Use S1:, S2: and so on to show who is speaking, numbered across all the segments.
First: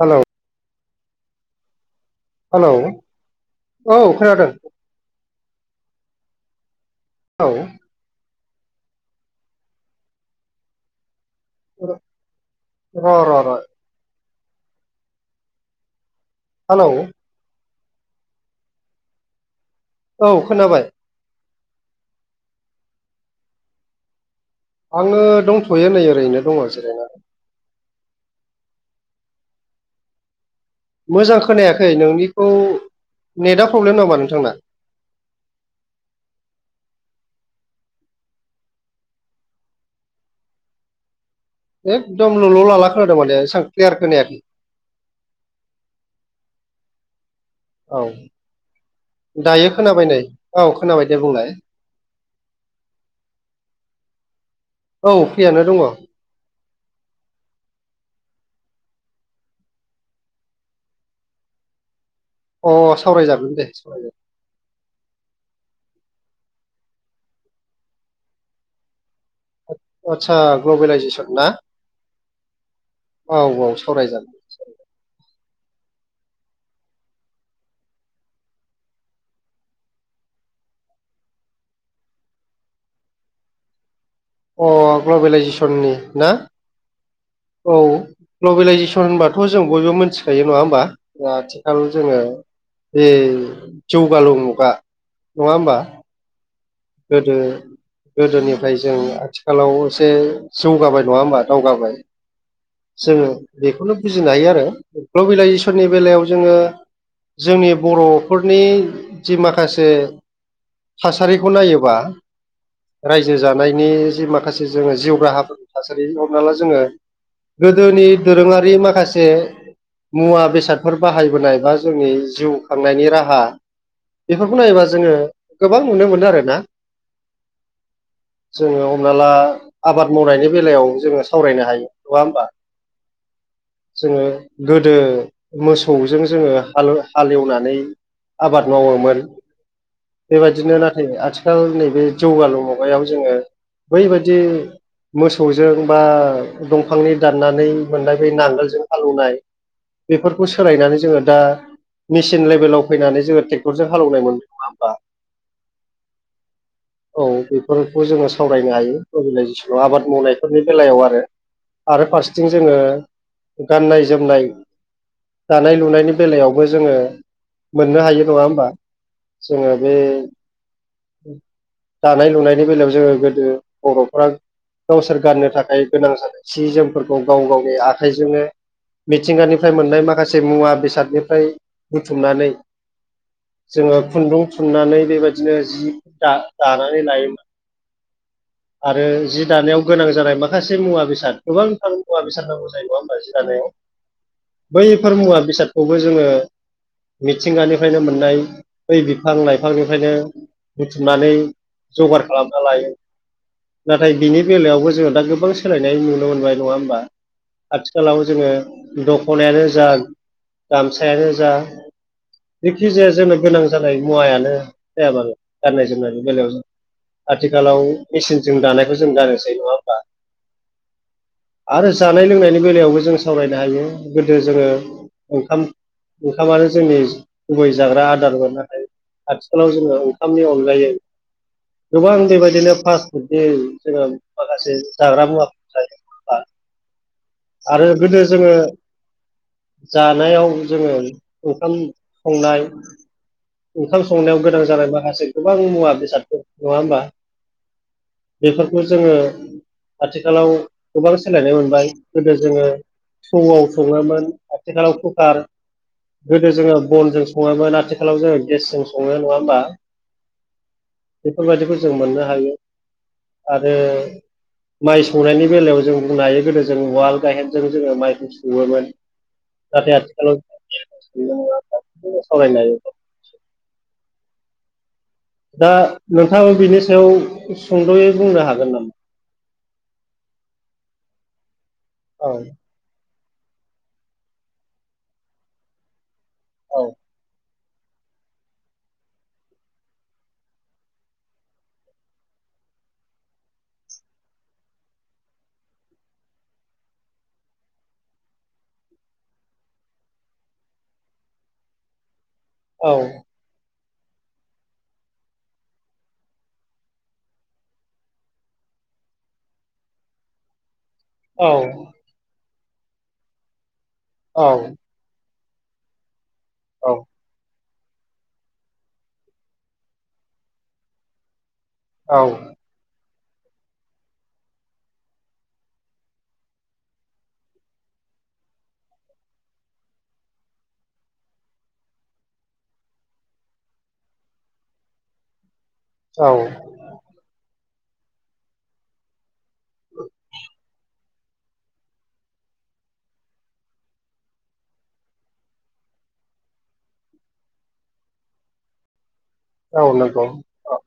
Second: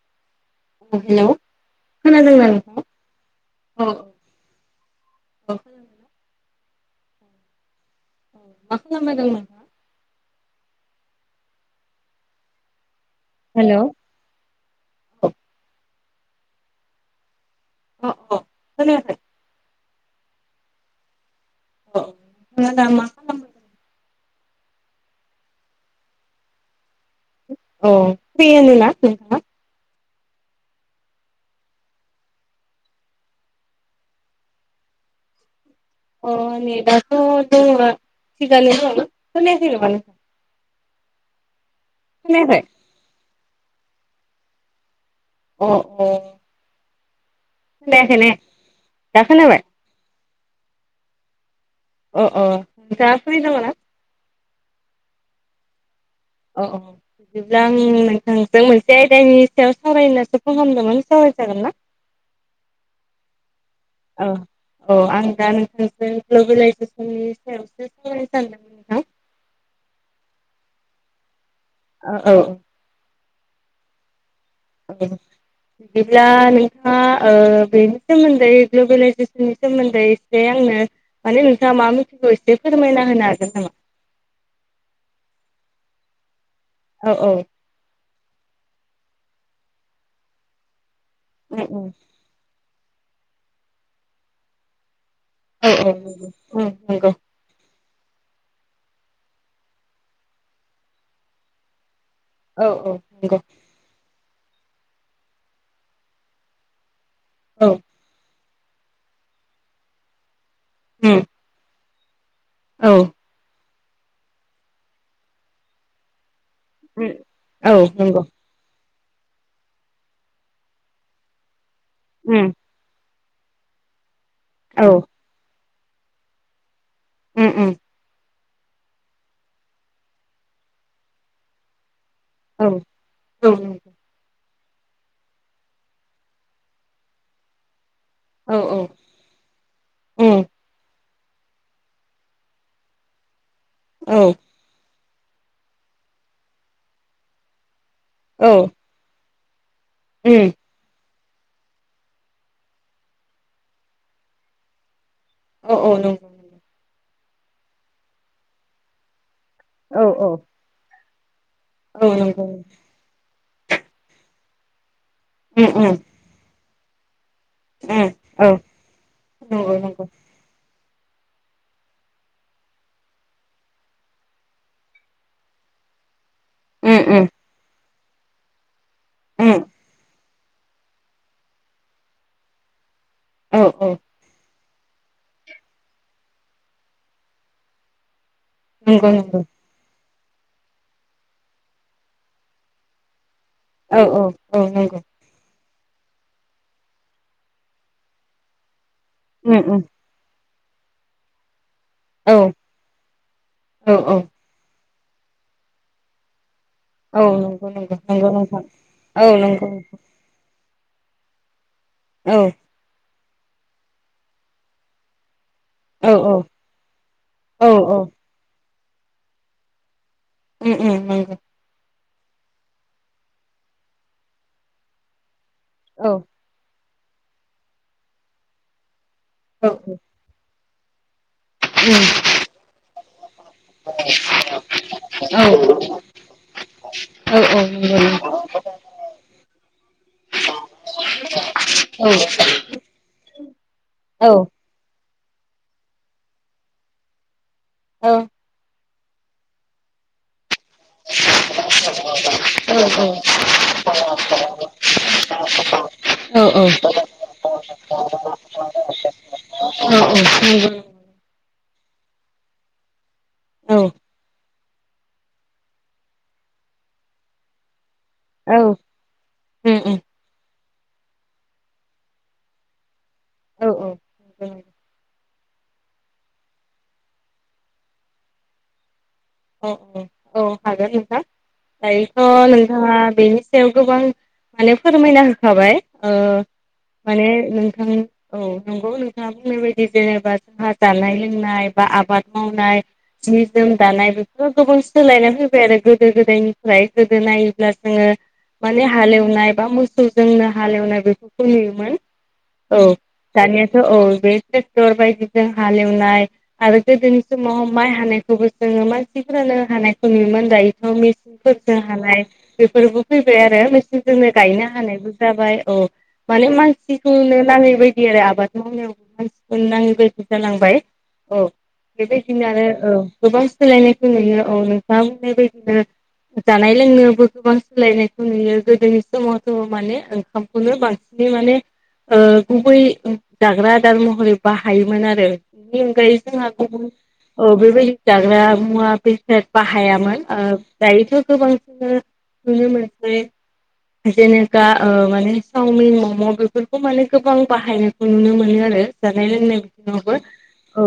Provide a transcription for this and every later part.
S1: Hello!
S2: उम hello. खोनादोंना
S1: hello
S2: नोंथां?
S1: औ खोनादों?
S2: औ
S1: औ।
S2: मा खालामनो नायदों
S1: र' र' र'
S2: हेलौ। अ
S1: हालौ।
S2: अ अ। खोनायाखै?
S1: औ खोनाबाय।
S2: अ दाम
S1: आङो दंथ'यो नै ओरैनो दङ जिरायना।
S2: अ फ्रियोनोना नोंथाङा?
S1: मोजां खोनायाखै नोंनिखौ नेटा प्रब्लेम नामा नोंथांना?
S2: अ नेटाथ' दंमोन थिगानो दंमोन ओमफाय मानो खोनायाखै नामा नो
S1: एकदम लल'
S2: खोनायाखै?
S1: लाला खोनादों माने एसबां क्लियार खोनायाखै।
S2: अ अ।
S1: औ
S2: खोनायाखै ने
S1: [inaudible] दायो खोनाबाय नै औ खोनाबाय दे बुंलाय?
S2: अ अ नोंथांआ फ्रि दङो ना?
S1: औ फ्रियानो दङ।
S2: अ अ बिदिब्ला आं नोंथांजों मोनसे आयदानि सायाव सावरायनोसो फन खामदोमोन सावराय जागोन ना? [inaudible]
S1: अ सावरायजागोन दे सावराय
S2: अ अ आं दा नोंथांजों ग्ल'बेेलाइजेसननि सायावसो सावरायनो सानदोंमोन। नोंथां।
S1: अ आतसा ग्ल'बेलायजेसन ना?
S2: अ औ
S1: औ औ सावराय जागोन।
S2: अ बिदिब्ला नोंथाङा ओ बेनि सोमोन्दै ग्लबेलाइजेसननि सोमोन्दै एसे आंनो माने नोंथाङा मा मिथिगौ एसे फोरमायना होनो हागोन नामा?
S1: अ ग्लबेलाइजेसननि ना?
S2: अ औ।
S1: औ ग्लबेेलाइजेसन होनबाथ' जों बयबो मिथिखायो नङा होमबा? दा
S2: उम
S1: आथिखाल
S2: उम
S1: जोङो बे जौगालु मुगा नङा होमबा?
S2: ओ [unintelligible]
S1: गोदो गोदोनिफ्राय जों आथिखालाव एसे जौगाबाय नङा होमबा दावगाबाय।
S2: औ औ
S1: जोङो
S2: नंगौ
S1: बेखौनो बुजिनो हायो आरो ग्लबेलाइजेसननि बेलायाव जोङो जोंनि
S2: औ
S1: बर'फोरनि जि माखासे
S2: उम
S1: थासारि नायोबा
S2: औ
S1: रायजो जानायनि जि माखासे जोङो जिउ राहाफोर थासारि हमना ला जोङो
S2: उम औ
S1: गोदोनि
S2: नंगौ
S1: दोरोङारि माखासे मुवा बेसादफोर बाहायबोनाय बा जोंनि जिउ
S2: उम
S1: खांनायनि राहा बेफोरखौ नायोबा
S2: औ
S1: जोङो गोबां नुनो मोनो आरो ना।
S2: उम उम
S1: जोङो हमना ला आबाद मावनायनि बेलायाव जोङो सावरायनो हायो नङा होमबा?
S2: औ ओ
S1: जोङो गोदो मोसौजों जोङो हाल हालेवनानै
S2: औ
S1: आबाद
S2: उम
S1: मावोमोन
S2: औ
S1: बेबायदिनो नाथ थाय आथिखाल नैबे जौगालु मुगायाव जोङो बैबायदि मोसौजों बा दंफांनि दाननानै मोननाय बै नांगोलजों हालेवनाय बेफोरखौ सोलायनानै जोङो दा मेसिन लेभेलाव फैनानै जोङो ट्रेक्टरजों हालेवनाय मोन
S2: अ अ नं
S1: औ बेफोरखौ जोङो सावरायनो हायो ग्लबेलाइजेसनाव
S2: औ
S1: आबाद मावनायफोरनि बेलायाव आरो आरो
S2: औ नंगौ
S1: फारसेथिं जोङो गाननाय जोमनाय
S2: उम
S1: दानाय
S2: उम
S1: लुनायनि बेलायावबो जोङो
S2: उम
S1: मोननो हायो नङा
S2: औ
S1: होमबा
S2: नंगौ
S1: जोङो बे
S2: नंगौ
S1: दानाय लुनायनि बेलायाव जोङो गोदो बर'फोरा गावसोर गाननो थाखाय गोनां जादों। सि
S2: उम
S1: जोमफोरखौ
S2: उम
S1: गाव गावनि आखाइजोंनो
S2: उम
S1: मिथिंगानिफ्राय मोननाय माखासे मुवा बेसादनि फ्राय बुथुमनानै
S2: औ औ
S1: जोङो खुन्दुं थुननानै बेबायदि सेस दा दानानै लायो आरो
S2: नंगौ नंगौ
S1: जि दानायाव गोनां जानाय माखासे मुवा बेसाद गोबांथार मुवा बेसाद नांगौ जायो नङा होमबा जि दानायाव
S2: औ औ औ नंगौ
S1: बैफोर मुवा बिसाद खौबो जोङो मिथिंगानिफ्रायनो मोननाय बै बिफां
S2: उम उम
S1: लाइफांनिफ्रायनो बुथुमनानै जगार
S2: औ
S1: खालामना लायो।
S2: औ
S1: नाथाय
S2: औ
S1: बिनि बेलायावबो जोङो दा गोबां सोलायनाय नुनो मोनबाय नङा होमबा?
S2: औ नंगौ नंगौ
S1: आथिखालाव
S2: नंगौ
S1: जोङो
S2: नोंथां औ नंगौ
S1: दख'नायानो जा गामसायानो जा
S2: औ
S1: जेखिजाया जोंनो गोनां जानाय मुवायानो जाया मानो गाननाय
S2: औ
S1: जोमनायनि बेलायाव जों
S2: औ
S1: आथिखालाव
S2: औ
S1: मिचिनजों दानायखौ जों गानोसै नङा होमबा?
S2: उम उम उम उम
S1: आरो जानाय लोंनायनि बेलायावबो जों सावरायनो हायो गोदो जोङो। ओंखाम
S2: औ
S1: ओंखामानो जोंनि गुबै जाग्रा आदारमोन नाथाय आथिखालाव
S2: उम औ
S1: जोङो ओंखामनि अनगायै
S2: औ
S1: गोबां बेबायदिनो [unintelligible] जोङो माखासे जाग्रा
S2: औ नंगौ
S1: मुवा
S2: नंगौ औ
S1: आरो
S2: नंगौ औ उम औ
S1: गोदो जोङो जानायाव जोङो ओंखाम संनाय ओंखाम संनायाव गोनां जानाय माखासे गोबां मुवा बेसादफोर नङा होमबा?
S2: औ
S1: बेफोरखौ जोङो आथिखालाव गोबां सोलायनाय मोनबाय। गोदो जोङो
S2: हागोन
S1: थौआव सङोमोन आथिखालाव कुकार गोदो जोङो बनजों सङोमोन। आथिखालाव जोङो गेसजों सङो नङा होमबा?
S2: औ औ नंगौ।
S1: बेफोरबायदिखौ जों मोननो हायो। आरो माइ सौनायनि बेलायाव जों बुंनो हायो। गोदो जों उवाल गाहेनजों जोङो माइखौ सौवोमोन। नाथाय आथिखालाव [unintelligible] सावरायनो हायो।
S2: औ औ औ
S1: दा नोंथाङाबो बिनि सायाव सुंद'यै बुंनो हागोन नामा?
S2: औ औ औ हागोन नोंथां। दायोथ'
S1: औ
S2: नों ओ बेनि सायाव गोबांआनो फोरमायना होखाबाय। ओ
S1: औ
S2: माने नोंथां औ नंगौ नोंथाङा बुंनाय बायदि जेनेबा जोंहा जानाय लोंनाय बा आबाद मावनाय जि जोम दानायबो ओ गोबां सोलायना फैबाय आरो गोदो गोदायनिफ्राय गोदो नायोब्ला जोङो माने हालेवनाय बा मोसौजोंनो हालेवनाय बेफोरखौ नुयोमोन। औ दानियाथ' औ बे टेक्टर बायदिजों हालेवनाय आरो गोदोनि समाव माइ हानायखौबो जोङो मान सिफोरानो हानायखौ नुयोमोन। दायोथ'
S1: औ
S2: मेचिनफोरदो हानाय बेफोरबो फैबाय आरो मेचिन जोंनो गायनो हानायबो जाबाय औ माने
S1: औ
S2: मानसिखौनो नाङै बाय दि आरो आबाद मावनायावबो मानसिखौ नाङै बादि जालांबाय औ
S1: औ
S2: बेबायदिनो आरो औ गोबां सोलायनायखौ नुयो। औ नोंथाङा बुंनाय बायदिनो जानाय लोंनायावबो गोबां सोलायनायखौ नुयो गोदोनि समावथ' माने ओंखाम खौनो बांसिन माने ओ गुबै ओ जाग्रा आदार महरै बाहायोमोन आरो। बेनि अनगायै
S1: औ
S2: जोंहा गुबुन औ बेबायदि जाग्रा मुवा बेसाद बाहायामोन ओ दायोथ' गोबां जोङो नुनो मोनसै जेनेखा ओ माने सावमिन मम' बेफोरखौ माने गोबां बाहायनो खौ नुनो मोनो आरो जानाय लोंनाय
S1: औ
S2: फोरावबो
S1: नंगौ
S2: औ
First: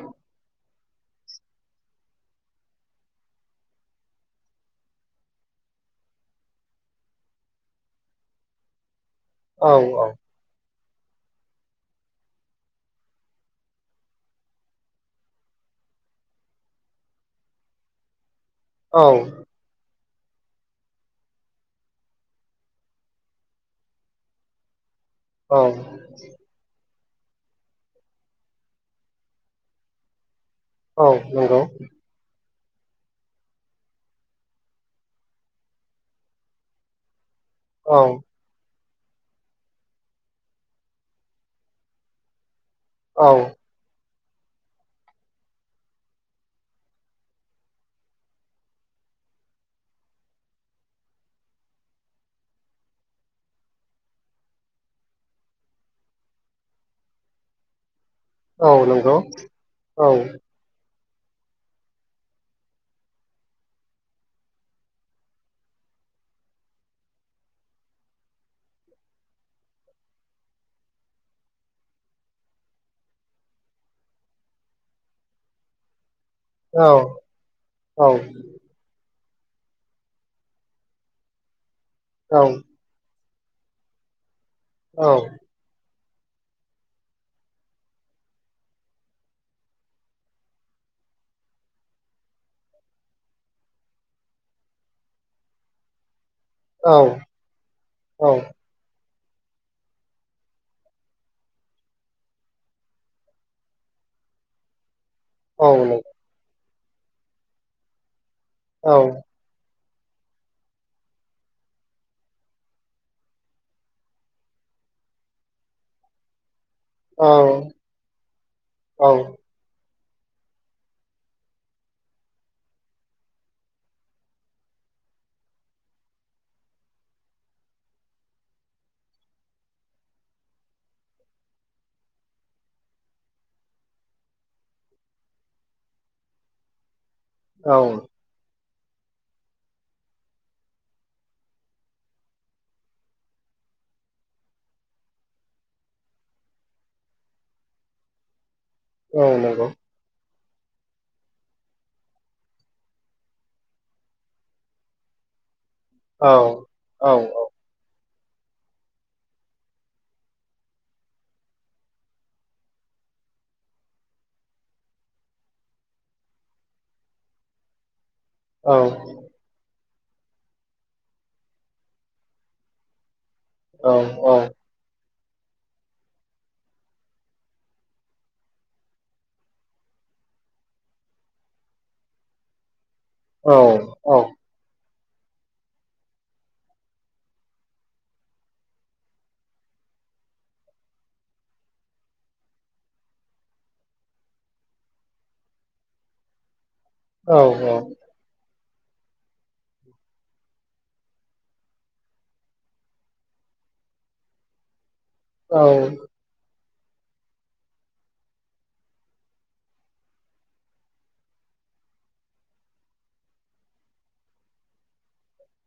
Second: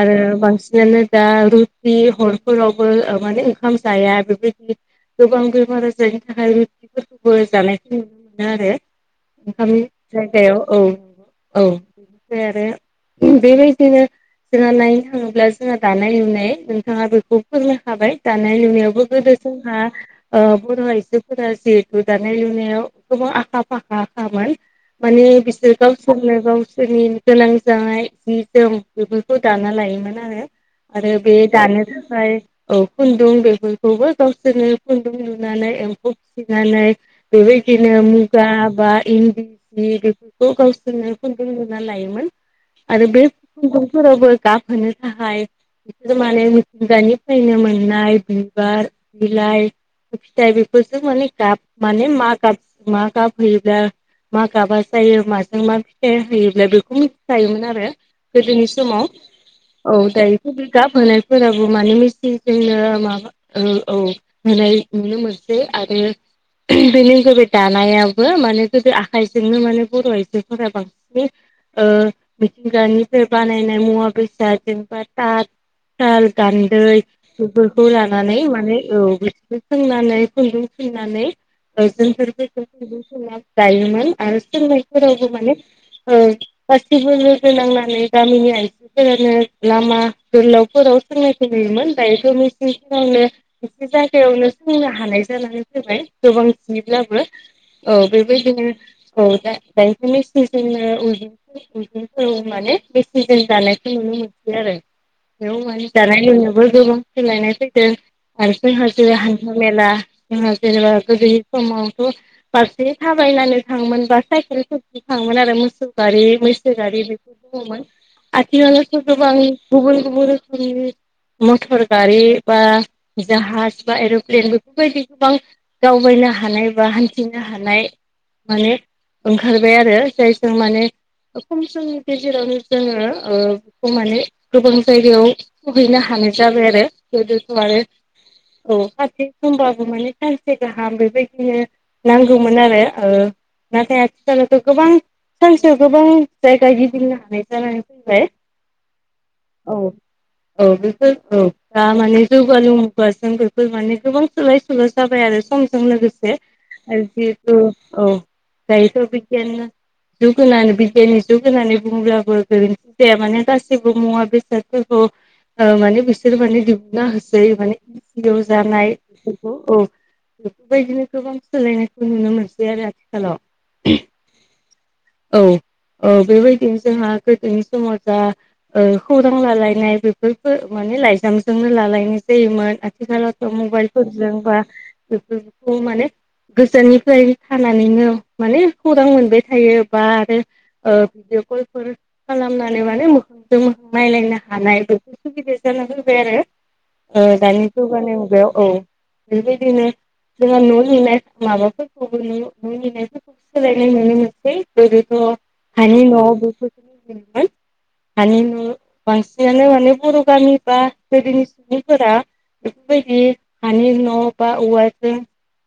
S2: आरो बांसिनानो दा रुटि हर फोरावबो ओ माने ओंखाम जाया बेफोरबायदि गोबां बेमार आजारनि थाखाय रुथिफोरखौबो जानायखौ नुनो मोनो आरो।
S1: औ
S2: ओंखामनि जायगायाव औ औ बेनिफ्राय आरो बेबायदिनो जोंहा नायनो थाङोब्ला जोंहा दानाय लुनाय नोंथाङाबो खौ फोरमायखाबाय दानाय
S1: औ
S2: लुनायावबो गोदो जोंहा ओ बर' आइजोफोरा जिहेथु दानाय लुनायाव गोबां आखा फाखा खामोन। मानि
S1: औ
S2: बिसोर गाव बुंनो गावसोरनि गोनां जानाय जि जोम बेफोरखौ दाना लायोमोन आरो।
S1: औ
S2: आरो बे
S1: नंगौ
S2: दानो फ्राय औ खुन्दुं बेफोरखौबो गावसोरनो खुन्दुं लुनानै एम्फौ फिसिनानै बेबाय दिनो
S1: औ
S2: मुगा बा इन्दि सि बेफोरखौ गावसोरनो खुन्दुं लुना लायोमोन। आरो
S1: औ
S2: बे खुन्दुंफोरावबो गाब होनो थाखाय बिसोर माने मिथिंगानिफ्रायनो मोननाय बिबार बिलाइ फिथाइ बेफोरजों माने गाब माने मा गाब मा गाब होयोब्ला मा गाबा जायो माजों मा फिथाइ होयोब्ला बेखौ मिथिखायोमोन आरो। गोदोनि
S1: औ
S2: समाव
S1: नंगौ
S2: औ दायोथ' बे गाब होनाय फोराबो मानो मिस्थि जोंनो माबा ओ औ होनाय नुनो मोनसै आरो बेनि गुबै दानायाबो माने गोदो आखायजोंनो माने बर' आइजोफोरा बांसिन ओ मिथिंगानिफ्राय बानायनाय मुवा बेसाद जेनेबा ताट साल गान्दै
S1: औ
S2: बेफोरखौ
S1: औ
S2: लानानै माने औ बिसोर सोंनानै खुन्दुं थुननानै [unintelligible] खुन्दुं
S1: नंगौ
S2: थुननानै दायोमोन आरो
S1: औ
S2: सोंनायफोरावबो माने ओ गासिबो लोगो नांनानै गामिनि आइजोफोरानो लामा गोलाव फोराव सोंनायखौ नुयोमोन दायोथ' मिसिंफोरावनो एसे जायगायावनो सोंनो हानाय जानानै फैबाय गोबां बिदिब्लाबो औ बेबायदिनो [unintelligible] माने मेसिनजों दानायखौ नुनो मोनसै आरो। बेयाव माने जानाय लोंनोबो गोबां सोलायनाय फैदों हारसिं हारसिं हान्था मेला जोंहा जेनेबा गोदो समावथ' फारसे थाबायनानै थाङोमोन बा साइकेलफोरजों थाङोमोन आरो मोसौ गारि मैसो मैसो गारि बेफोर दङमोन आथिखालाथ'
S1: औ नंगौ औ
S2: गोबां गुबुन गुबुन रोखोमनि मथर गारि बा जाहाज बा एर'प्लेन बेफोरबायदि गोबां दावबायनो हानाय बा हान्थिनो हानाय माने ओंखारबाय आरो जायजों माने खम समनि गेजेरावनो जोङो ओ माने गोबां जायगायाव सहैनो हानाय जाबाय आरो गोदोथ' आरो औ ससे समबाबो माने सानसे गाहाम बेबायदिनो नांगौमोन आरो ओ नाथाय आथिखालावथ' गोबां सानसेयाव गोबां जायगा गिदिंनो हानाय जानानै फैबाय।
S1: औ नंगौ।
S2: औ औ बेखौ औ। दा माने जौगालु मुगाजों बेफोर माने गोबां सोलाय सोलाय जाबाय आरो सम जों लोगोसे आरो जिहेथु औ दायोथ' बिगियान जुग होनानै बिगियाननि जुग होनानै बुङोब्लाबो गोरोन्थि जाया। माने गासिबो मुवा बे सादफोरखौ ओ माने बिसोर माने दिहुननो हासै माने [unintelligible] जानाय। बेफोरखौ औ बेफोरबायदिनो गोबां सोलायनायखौ नुनो मोनसै आरो आथिखालाव।
S1: औ औ।
S2: औ औ बेबायदिनो जोंहा गोदोनि समाव जा ओ खौरां लालायनाय बेफोरफोरखो माने लाइजामजोंनो लालायनाय जायोमोन। आथिखालावथ' मबाइल फोरजों बा बेफोरखौ माने गोजाननिफ्राय थानानैनो माने खौरां मोनबाय थायो बा आरो ओ भिडिअ कलफोर खालामनानै माने मोखांजों नायलायनो हानाय बेफोर सुबिदाया जाना फैबाय आरो। ओ दानि जौगानाय मुगायाव औ बेबायदिनो जोंहा न' लिरनाय माबाफोरखौबो न' लिरनायफोरखौ सोलायनाय नुनो मोनसै। गोदोथ' हानि न'आव बेफोरखौ [unintelligible] मोन हानि न' बांसिनानो माने बर' गामि बा गोदोनि सुबुंफोरा बेफोरबायदि हानि न' बा औवाजों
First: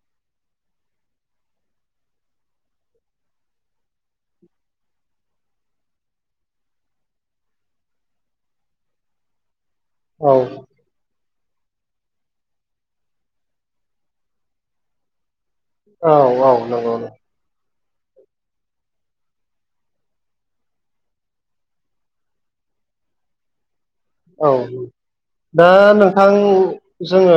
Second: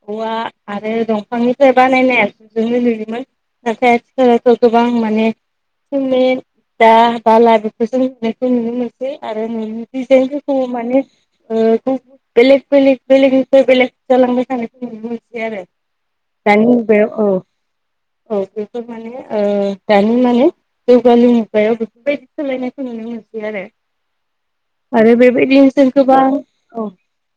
S2: औवा आरो दंफांनिफ्राय बानायना [unintelligible] लुयोमोन नाथाय आथिखालावथ' गोबां माने सिमेन्ट बा बाला फोरजों लुनायखौ नुनो मोनसै आरो न'नि डिजाइनफोरखौ माने ओ [unintelligible] बेलेग बेलेग बेलेगनिफ्राय बेलेग जालांबाय थानायखौ नुनो मोनसै आरो। दानि
S1: नंगौ
S2: मुगायाव औ। औ बेफोर माने ओ दानि माने जौगालु मुगायाव बेफोरबायदि सोलायनायखौ नुनो मोनसै आरो।
S1: औ
S2: आरो
S1: दा
S2: बेबायदिनो जों गोबां
S1: नोंथां
S2: औ।
S1: जोङो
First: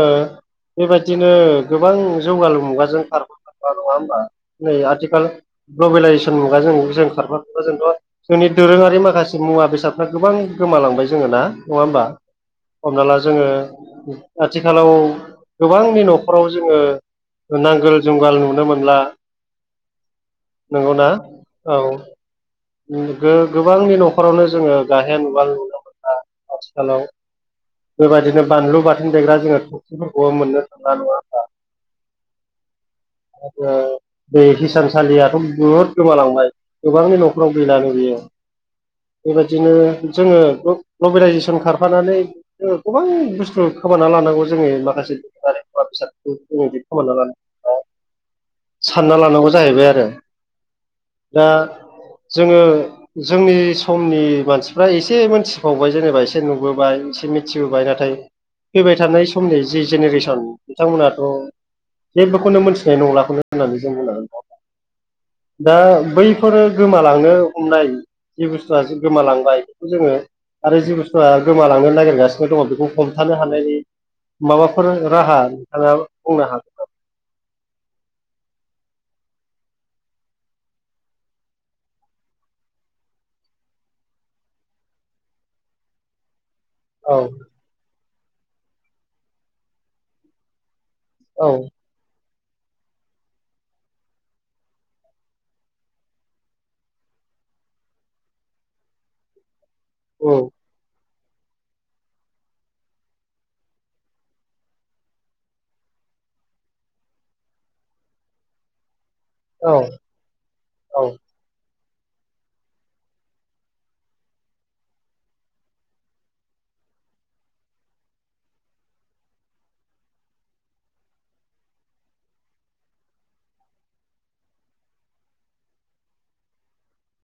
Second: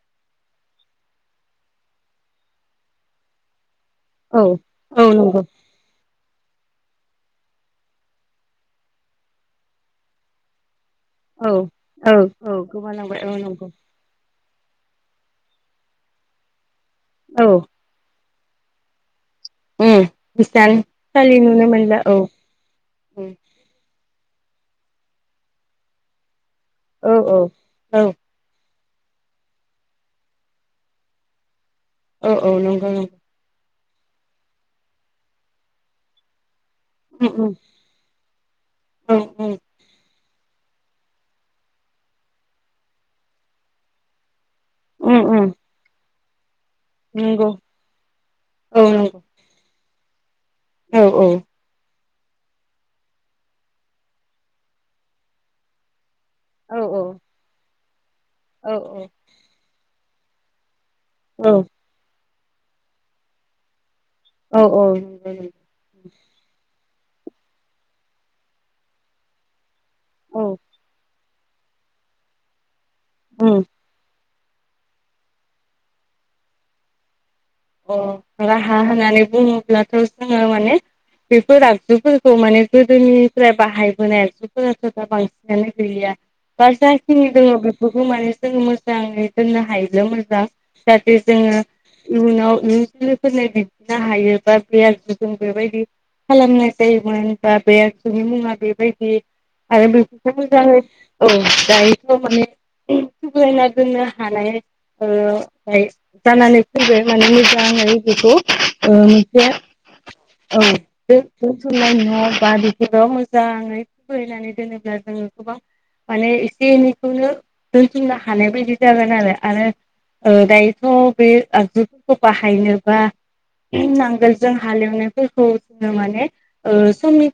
S1: बेबायदिनो गोबां जौगालु मुगाजों खारफा खारफा नङा हो
S2: औ
S1: नै
S2: औ
S1: आथिखाल
S2: नंगौ
S1: ग्लबेलाइजेसन मुगाजों जों खारफा खारफा जोंथ' जोंनि दोरोङारि माखासे मुबा बेसाद गोबां गोमालांबाय जोङो ना नङा
S2: औ
S1: होमबा?
S2: औ
S1: हमना ला
S2: गोमालांबाय औ
S1: जोङो
S2: नंगौ
S1: आथिखालाव गोबांनि न'खराव जोङो
S2: औ
S1: नांगोल जुंगाल नुनो मोनला।
S2: उम बिसानसालि नुनो मोनला औ।
S1: नु
S2: औ
S1: गो-गोबांनि न'खरावनो जोङो गायहेन उवाल नु खालाव
S2: औ औ
S1: बेबायदिनो बानलु बाथोन देग्रा जोङो थफिफोरखौबो मोननो थांना नङा होमबा?
S2: औ औ नंगौ नों
S1: आरो बे हिसानसालियाथ' बुहुद गोमालांबाय। गोबांनि
S2: उम उम
S1: न'खराव गैलाङो बेयो।
S2: औ
S1: बेबायदिनो जोङो ग्ल ग्लबेलाइजेसन खारफानानै जोङो गोबां बुस्थु खोमाना लानांगौ जोंनि माखासे
S2: उम उम
S1: मुवा बेसादफोरखौ जोङो बिदि खोमानना ला
S2: नंगौ औ
S1: सानना लानांगौ जाहैबाय आरो।
S2: नंगौ औ
S1: दा जोङो जोंनि समनि मानसिफ्रा एसे मोनथिबावबाय जेनेबा ए से
S2: औ औ
S1: नुबोबाय एसे मिथिबोबाय नाथाय
S2: औ
S1: फैबाय थानाय समनि जि जेनेरेसन बिथांमोना थ'
S2: औ
S1: जेबोखौनो मोनथिनाय नंलाखौनो होननानै जों बुंनांगोन न'
S2: औ औ नंगौ नों
S1: दा बैफोरो गोमालांनो हमनाय जि बुस्थुआ गोमालांबाय जोङो आरो जिबुसथुआ गोमालांनो नागिरगासिनो दङ बेखौ हमथानो
S2: उम
S1: हानायनि, माबाफोर राहा नोंथाङा बुंनो हागोन
S2: अ राहा होननानै बुङोब्लाथ' जोङो माने। बेफोर आगजुफोरखौ माने गोदोनिफ्राय बाहायबोनाय आगजुफोराथ' दा बांसिन। जानाय गैलिया। बा
S1: औ
S2: जाखिनि दङ बेफोरखौ माने जों मोजाङै दोननो हायोब्ला मोजां। जाहाथे
S1: औ
S2: जोङो। इयुनाव नों इयुन जोलैफोरनो बिदिनो हायो बा प्लेयार जों बेबायदि। खालामनाय जायोमोन होनबा बे आसुनि मुङा बेबायदि आरो बे
S1: औ
S2: मोजाङ औ दायोथ' माने। सुग्लायना दोननो हानाय ओ ओफाय जानानै। माने मोजाङै बिखौ ओ मोनसे
S1: औ
S2: औ
S1: औ
S2: [unintelligible] मोजाङै फरायनानै। जेनेब्ला जोङो गोबां माने एसे एनैखौनो दोनथुमनो हानाय बायदि जागोन आरो आरो ओ दायोथ' बे आगजुफोरखौ बाहायनोबा। नांगोल जों हालेवनायफोरखौ जोङो माने ओ समनि,